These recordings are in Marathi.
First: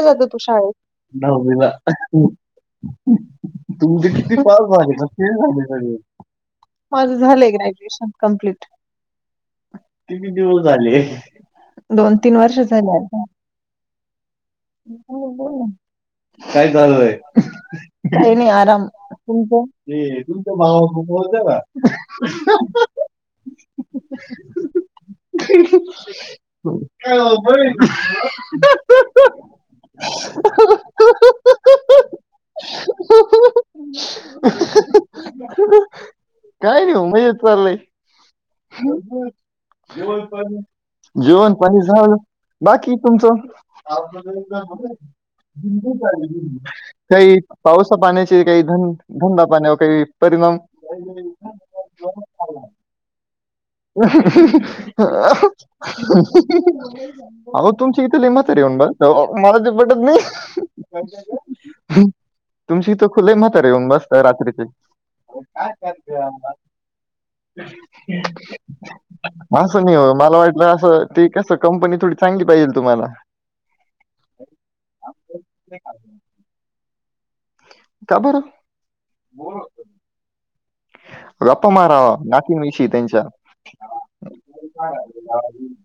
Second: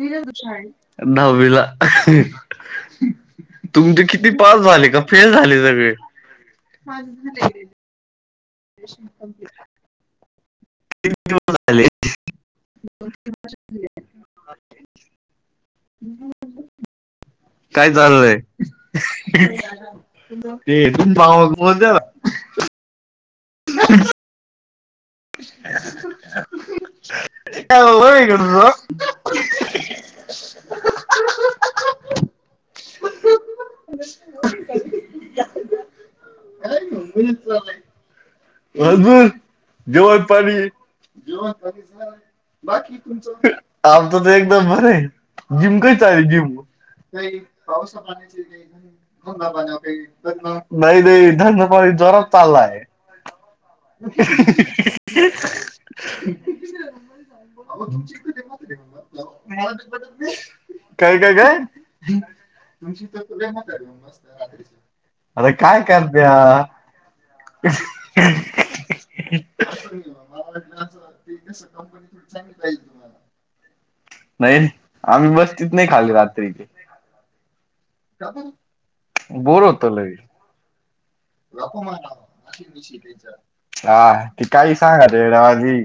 दहावीला. तुमचे किती पास झाले का? फेल झाले सगळे. माझं झालंय ग्रॅज्युएशन कम्प्लीट. रेशन संपली का? ति दिवस झाले? दोन तीन वर्ष झाले आता. [unintelligible] काय चाललंय? काय काही चाललंय नाही आराम तुमचं? ते तुमच्या [unintelligible] [unintelligible] [unintelligible] [unintelligible] काय नाही मग मजेत चाललंय. घासफुस जेवण पाणी जेवण पाणी झालं. बाकी तुमचं? आमचं तर एकदम बरं आहे जिम काही चालेल जिम काही पावसा पाण्याचे काही ध-धंदा पाण्यावर काही परिणाम? नाही नाही धंदा पाणी जोरात चाललाय. [unintelligible] अहो तुमची इथं लई म्हातारी आहे म्हण बा. हो मला ते पटत नाही. काय काय [unintelligible] तुमच्या इथं खुले म्हातारे येऊन बसता रात्रीचे. अरे काय करत्या? [unintelligible] असं नाही हो मला वाटलं, असं ते कसं कंपनी थोडी चांगली पाहिजेल तुम्हाला. नाही आम्ही मस्तीत नाही खाल्ले रात्री ते. का बरं बोर होतं लई. गप्पा मारावा नातींविषयी त्यांच्या हा ती काही सांगाल येड्यावानी.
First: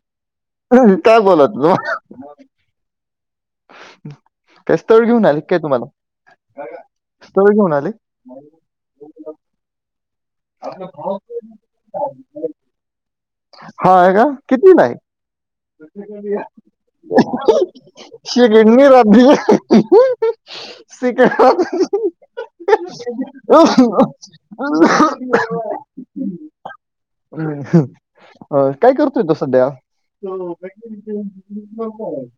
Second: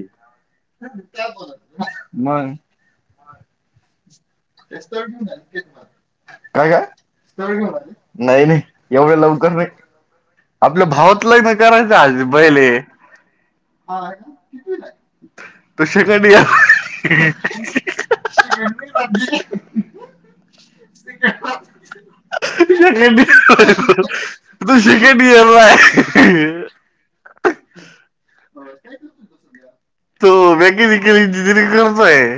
[unintelligible] काय बोलत होता? मग काय स्थळ घेऊन आलीत काय तुम्हाला, काय काय स्थळ घेऊन आले? नाही नाही, एवढ्या लवकर नाही. आपल्या भावाच लग्न करायचं अजून पहिले. हा हा आहे का ना कितीला आहे हाय? तसे कनई [unintelligible] रहात ती [unintelligible] [unintelligible] [unintelligible] अ काय करतोय तो सध्या? तो मेकॅनिकल इंजिनिअरिंग करतोय [unintelligible]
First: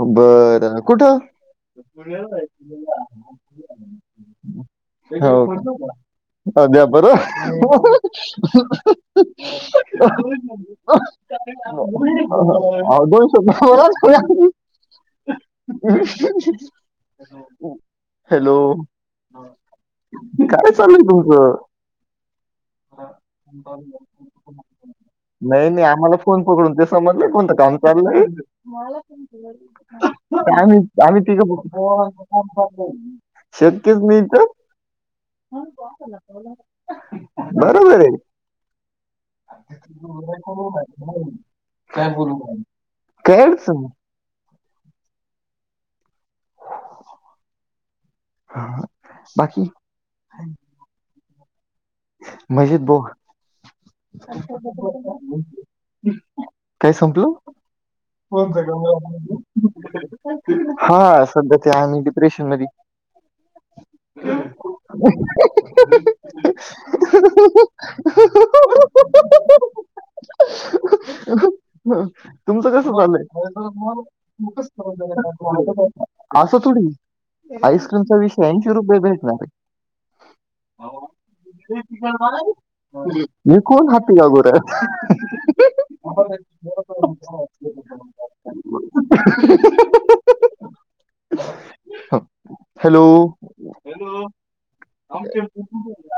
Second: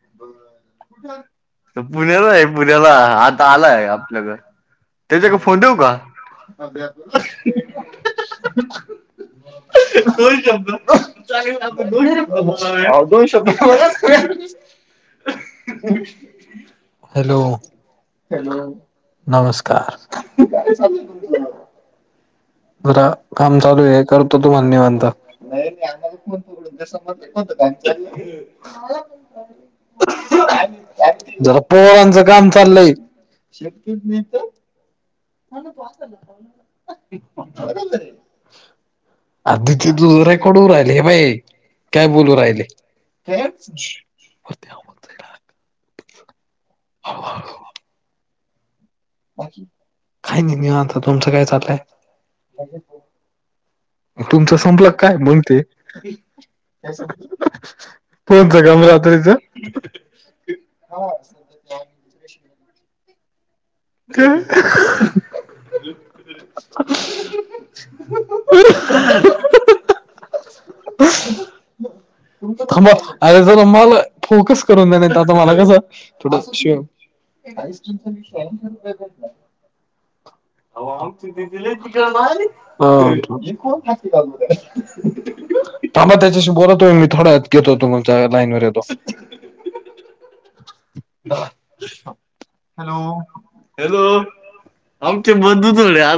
बरं. पुण्याचा आहे पुण्याला. आता आलाय आपल्याकडं. त्याच्याकडे फोन देऊ का? जाऊ द्या बरं. अव अहो, दोन शब्द बोला. दोन शे. Hello [unintelligible] [unintelligible] hello. नमस्कार काय चाललंय तुमचं? घरा काम चालू आहे हे करतो तू तुम्हाला निवांता. नाही नाही आम्हाला फोन पकडून ते समजला कोणतं काम चालू आहे. आम्ही आम्ही तिघं जरा पोरांचं काम चाललंय [unintelligible] शक्यच नाही तर. बरोबर आहे. आधी ते दुसरे कडू राहिले हे बाई काय बोलू राहिले? काय अडचण नाही. [unintelligible] हळूहळू हा. काही नाही आता तुमचं काय चाललंय? म्हजी बघ तुमचं संपलं काय मग ते काय संपलं? फोनचं काम रात्रीच [unintelligible] हा सध्या ते आम्ही डिप्रेशनमधी [unintelligible] ह [unintelligible] तुमचं कसं चाललंय? अरे जरा मला फोकस करून द्या नाही आता मला कसं असं थोडी आहे. थोडं- आईस्क्रीमचा विषय ऐंशी रुपये भेटणार आहे. [unintelligible] [unintelligible] आहे हे कोण हाती अगोदर थांबा त्याच्याशी बोला तो मी थोडा घेतो तुमच्या लाईन वर येतो. हॅलो. हॅलो आमचे बंधू तोडल्या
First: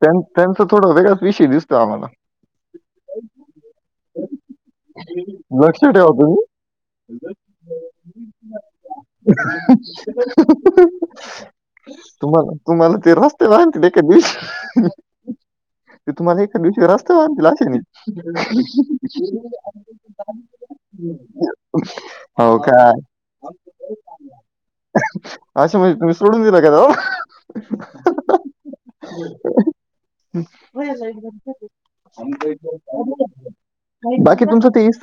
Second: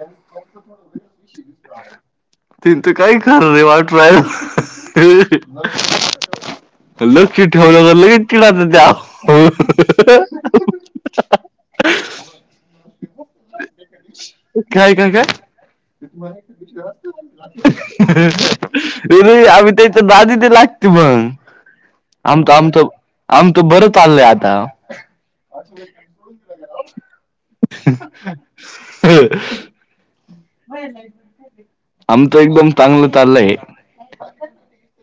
त्यां त्यांच थोडा वेगळाच विषय दिसतो आम्हाला. ते आणि ते काहीही लक्ष ठेवा तुम्ही [unintelligible] लक्षी ठेवलं तर लगेच चिडयाच्या त्या. तुम्हाला तुम्हाला ते रस्ते [unintelligible] कधी. काय काय काय ते तुम्हाला एका दिवशी रस्त्यावर आणतील अशाने. ये नाही आमची त्यांचा दादि दे लागते मंग. आमचं हो आमचं काय आमचं, बरं चाललय आता. अशा म्हणजे तुम्ही सोडून दिला का हो? आमचं एकदम चांगलं चाललंय बाकी तुमचं तेइस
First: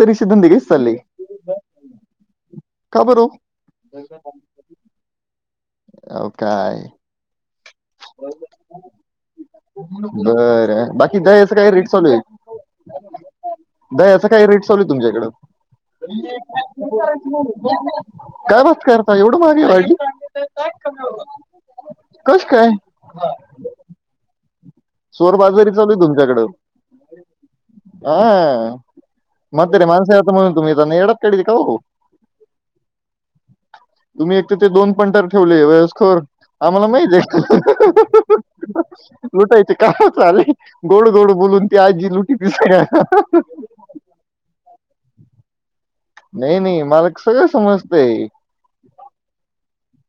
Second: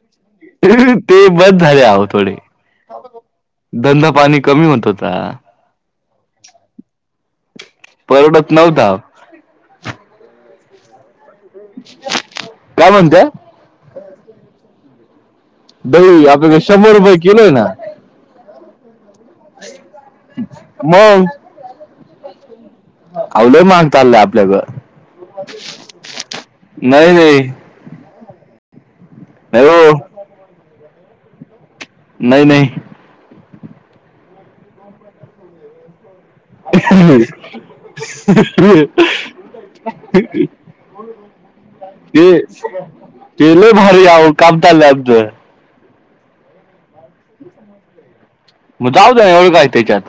ते बंद झाले आहो थोडे [unintelligible] का बर ओ? धंदा पाणी कमी होत होता. अव काय परवडत नव्हता. बरं बाकी दयाचा काय रेट चालू आहे? काय म्हणत्या दहियाचा काय रेट चालू तुमच्या इकडं? दही आपल्या इथं शंभर रुपये किलो आहे ना. काय बात करता एवढं महाग आहे भाजी, कसं काय? अवलय मागताललय आपल्या गं. चोर बाजारी चालू आहे तुमच्याकडे. नाही हा, नाही म्हातारी माणसा हो आहेत म्हणून तुम्ही त्यांना येड्यात काढती काय ओ? नाही नाही. तुम्ही एक तर, ते दोन पंटर ठेवले वयस्कर. आम्हाला माहित आहे लुटायचे. का चालेल गोड गोड बोलून ती आजी ते लुटती सगळ्यांना. ते लय भारी अहो काम चाललंय आमचं. नाही, नाही मालक सगळं समजतंय. मग जाऊ द्या एवढं काय तेच्यात.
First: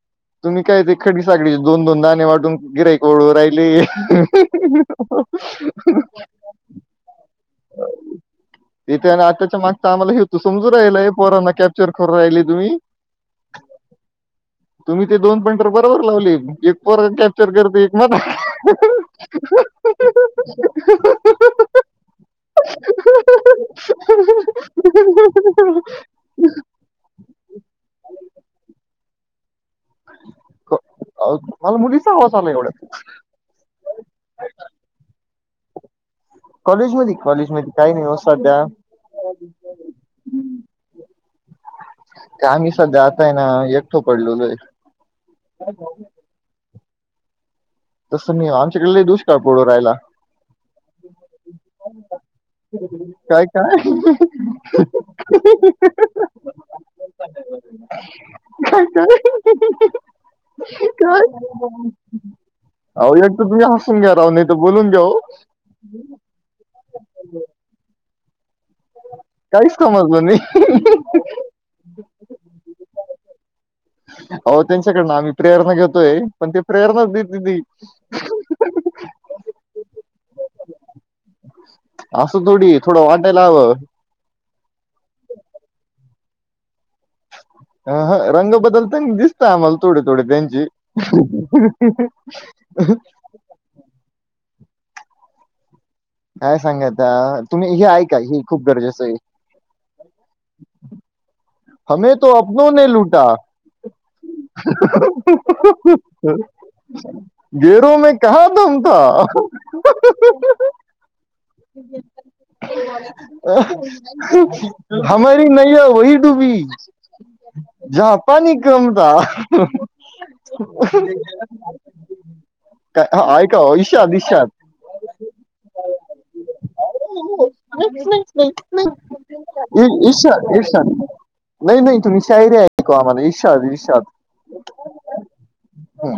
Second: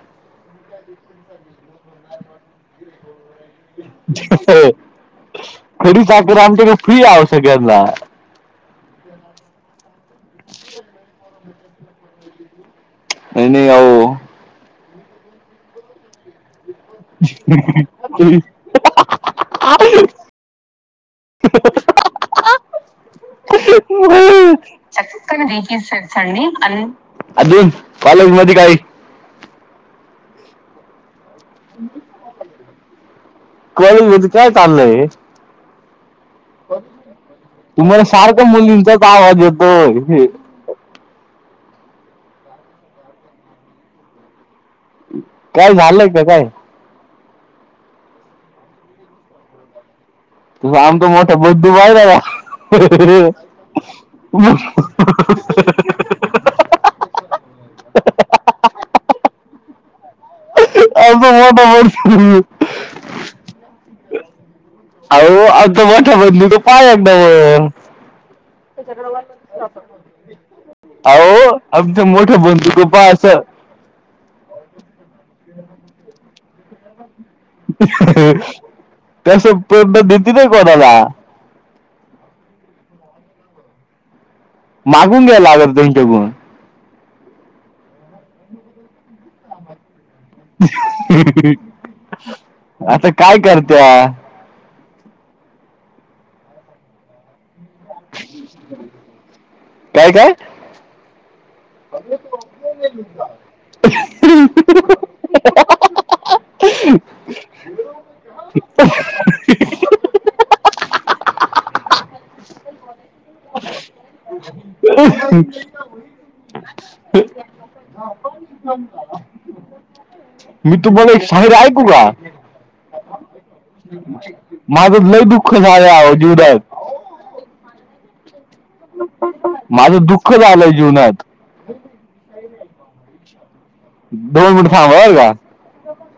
तुम्ही काय ते खडी साखरीचे दोन दोन दाणे वाटून गिराईक वळवू राहिले. खरी साखर आमच्याकडे फ्री आहो सगळ्यांना [unintelligible] इथे आणि आताच्या मागचा आम्हाला हेतू समजू राहिलाय आहे. पोरांना कॅप्चर करू राहिले तुम्ही. नाही नाही अहो तुम्ही ते दोन फंटर तर बरोबर लावले. एक पोर कॅप्चर करतंय, एक म आई... हीं.. हीं... हं.. [unintelligible] [unintelligible] कालेजमध्ये काय? अहो मुलीचा आवाज आला एवढ्यात. कॉलेजमधी काय चाललंय? कॉलेजमध्ये कॉलेजमध्ये काही तुम्हाला नाही हो सारखा सध्या मुलींचाच आवाज येतो हे. ते आम्ही सध्या आता हाय ना एकटे पडलेलोय. काय? झालंय का? काय? तसं नाही आमच्याकडे लय दुष्ळ पडू राहिला. तू आमचं मोठा बुधु [unintelligible] दादा. काय काय [unintelligible] कसं [unintelligible] आता मोठ [unintelligible] अहो एक तर तुम्ही हसून घ्या राव ना अहो आता मोठ्या [unintelligible] पहा एकदा मग. काहीच समजलं नाही अहो आमचं मोठे बंधू तो पहा असं अहो त्यांच्याकडनं आम्ही प्रेरणा घेतोय, पण ते प्रेरणाच देत नाही तसं पूर्ण भीती नाही कोणाला? असं थोडी आहे थोडं वाटायला हवं. मागून घ्या लावेल त्यांच्या गुण. अं हं रंग बदलताने दिसतंय आम्हाला थोडं थोडं त्यांचे. जी आता [unintelligible] काय करत्या? काय सांगाता? तुम्ही ही ऐका हे खूप गरजेचं आहे. काय काय? [unintelligible] [unintelligible] [unintelligible] [unintelligible] [unintelligible] मी तुम्हाला ऐक शायरी ऐकवू का? काय ऐका हो, इशाद इशाद माझंच लय दुःख झाल आहो जुदाईत. माझं दुःख ईरशाद झालंय ईरशाद. जीवनात नाही नाही तुम्ही शायरी ऐकवा आम्हाला. ईरशाद ईरशाद. दोन मिनिट थांब बर का, हम्म.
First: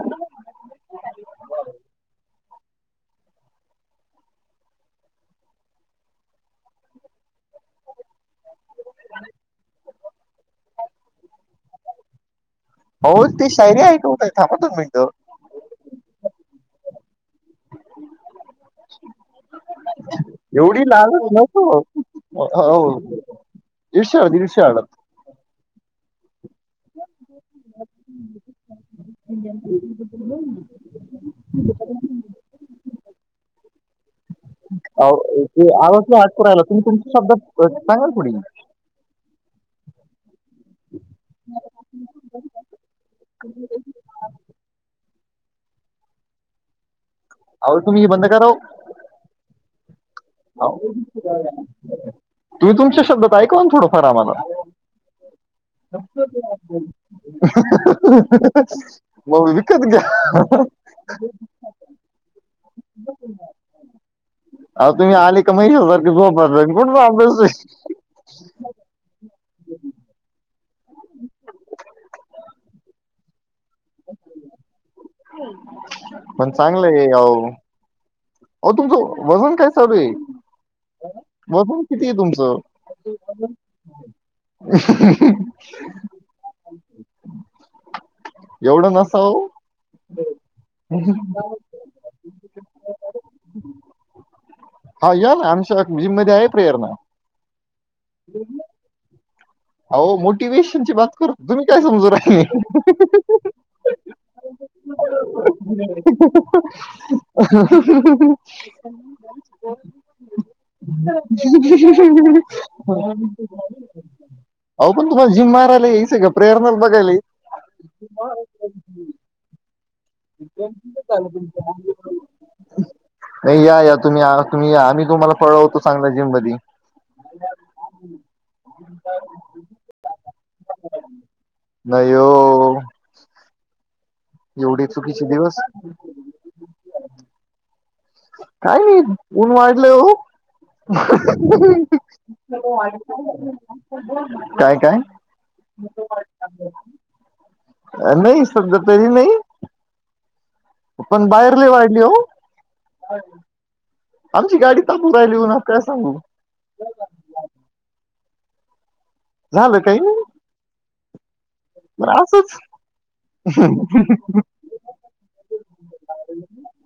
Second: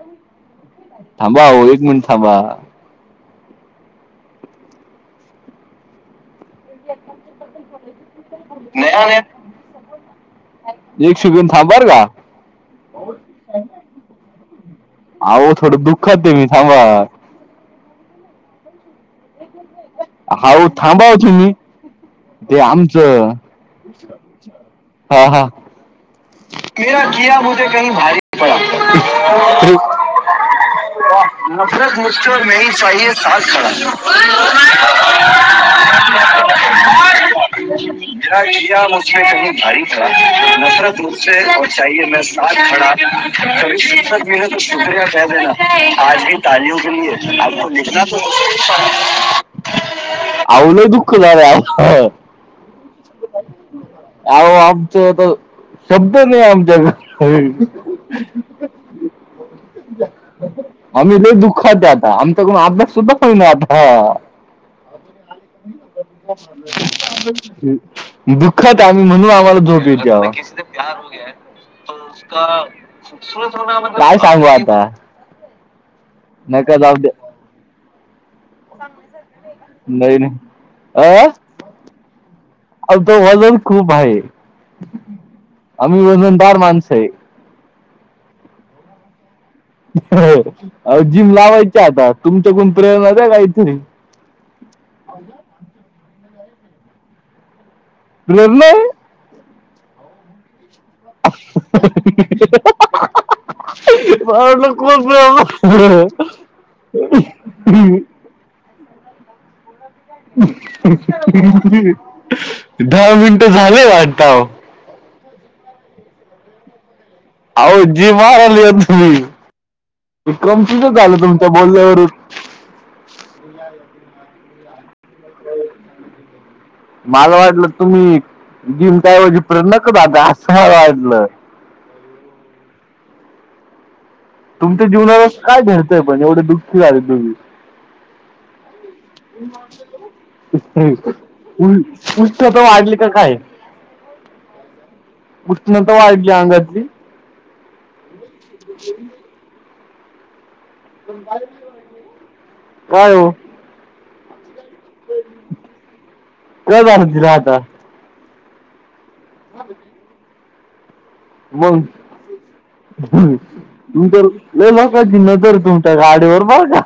थांबा ओ एक मिनिट थांबा. [unintelligible] एक सेकंड थांब बर का. अहो ते शायरी ऐकवू काय थांबा दोन मिनटं. अहो, थोडं दुःखात हे मी थांबा. हाव एवढी थांबा हो लाजच तुम्ही. नको ते हो आमचं, इर्षाड इर्षाड हा हा. [unintelligible] वा, नफरत मुश्किल नाही आहे सा खडा अहो आवाज लय अडकू राहिला, तुम्ही तरी शब्दात सांगा. [unintelligible] नफरत रूप [unintelligible] शुक्रया फर ना आज ह तालियो के लिये, आक अहो तुम्ही लिखना हे बंद करा हो. आवो लय, दुःख झालं. तुम्ही, तुमच्या शब्दात ऐकवा ना थोडंफार आम्हाला. अहो, आमचं तर [unintelligible] मग विकत घ्या. देआता, आमच्याकडून अभ्यास सुद्धा होईना आता! अहो तुम्ही आले का मै सारखं झोपते, [unintelligible] दुःखात आम्ही म्हणून, आम्हाला झोप द्यावा. [unintelligible] काय सांगूता आता? पण नका जाऊ चांगलंय, द्या आवो. अ तुमचं वजन काय चालू आहे, नाही नाही वजन किती आहे तुमचं? आमच वजन खूप आहे, आम्ही वजनदार माणसं आहे. एवढं नसाव. आओ, जिम लावायची आता तुमच्याकण प्रेणा द्या काहीतरी. हा या ना, आमच्या जिममध्ये आहे प्रेरणा. निर्णय अहो मोटिवेशन ची बात कर, तुम्ही काय समजू राहिले? [unintelligible] प्रेरणा [unintelligible] दहा मिनिटं झाले वाटतं [unintelligible] अहो पण, तुम्हाला जिम मारायला या स का प्रेरणाला बघाय? अहो जी मार आली आहे तुम्ही, ते कमतीच आल तुमच्या बोलल्यावरून. नाही, या या तुम्ही तुम्ही या आम्ही तुम्हाला पळवतो चांगल्या जिम मधे. माला वाटलं तुम्ही, जिम त्याऐवजी पेय आता असं वाटलं. नाही ओ. तुमच्या एवढे चुकीचे जीवनालाच दिवस काय घडतंय, पण एवढे दुःखी झालय तुम्ही? काय नाही. ऊन वाढले हो! उल- उष्णता वाढली का काय काय काय? उष्णता वाढली अंगातली. नाही, सध्या तरी नाही. पण बाहेर लय वाढली हो. काय ओ? आमची गाडी थांबू राहिली, मग काय सांगू? निघा आता! झालं काही नाही! असंच! हम. लय महागची नजर तुमच्या गाडीवर माझ्या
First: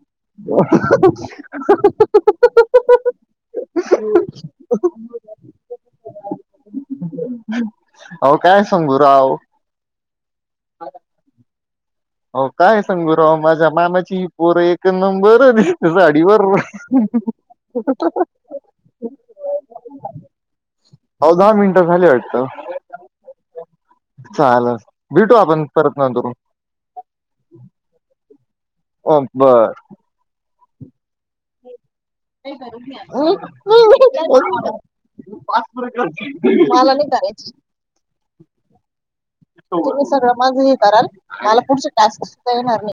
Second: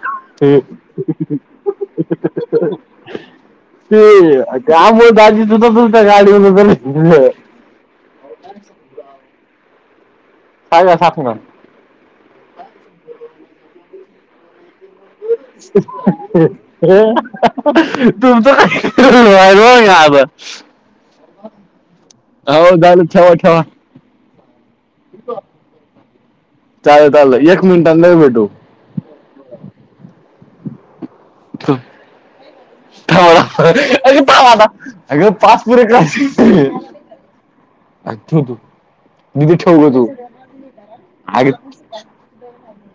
[unintelligible] त्यामुळे दाजी [unintelligible] गाडीवर [unintelligible] अहो काय सांगू राव [unintelligible] होणार. हो काय सांगू, राव माझ्या मामाची पोर एक नंबर दिसते, साडी वर. तुमचं [unintelligible] हो अहो दहा झालं, मिनिटं झाली वाटतं ठेवा ठेवा. चालेल भेटू आपण परत नंतरून. चालेल चालेल. एक मिनटाने लगे भेटू हो बर. [unintelligible] [unintelligible] मला अरे थांब आता अगं पाच पुरे क्लास ठेव नाही का? तेच. [unintelligible] दिदी ठेव ग तुम्ही तू सगळं माझ हे कराल, अगं मला पुढचे टास्क सुद्धा येणार नाही.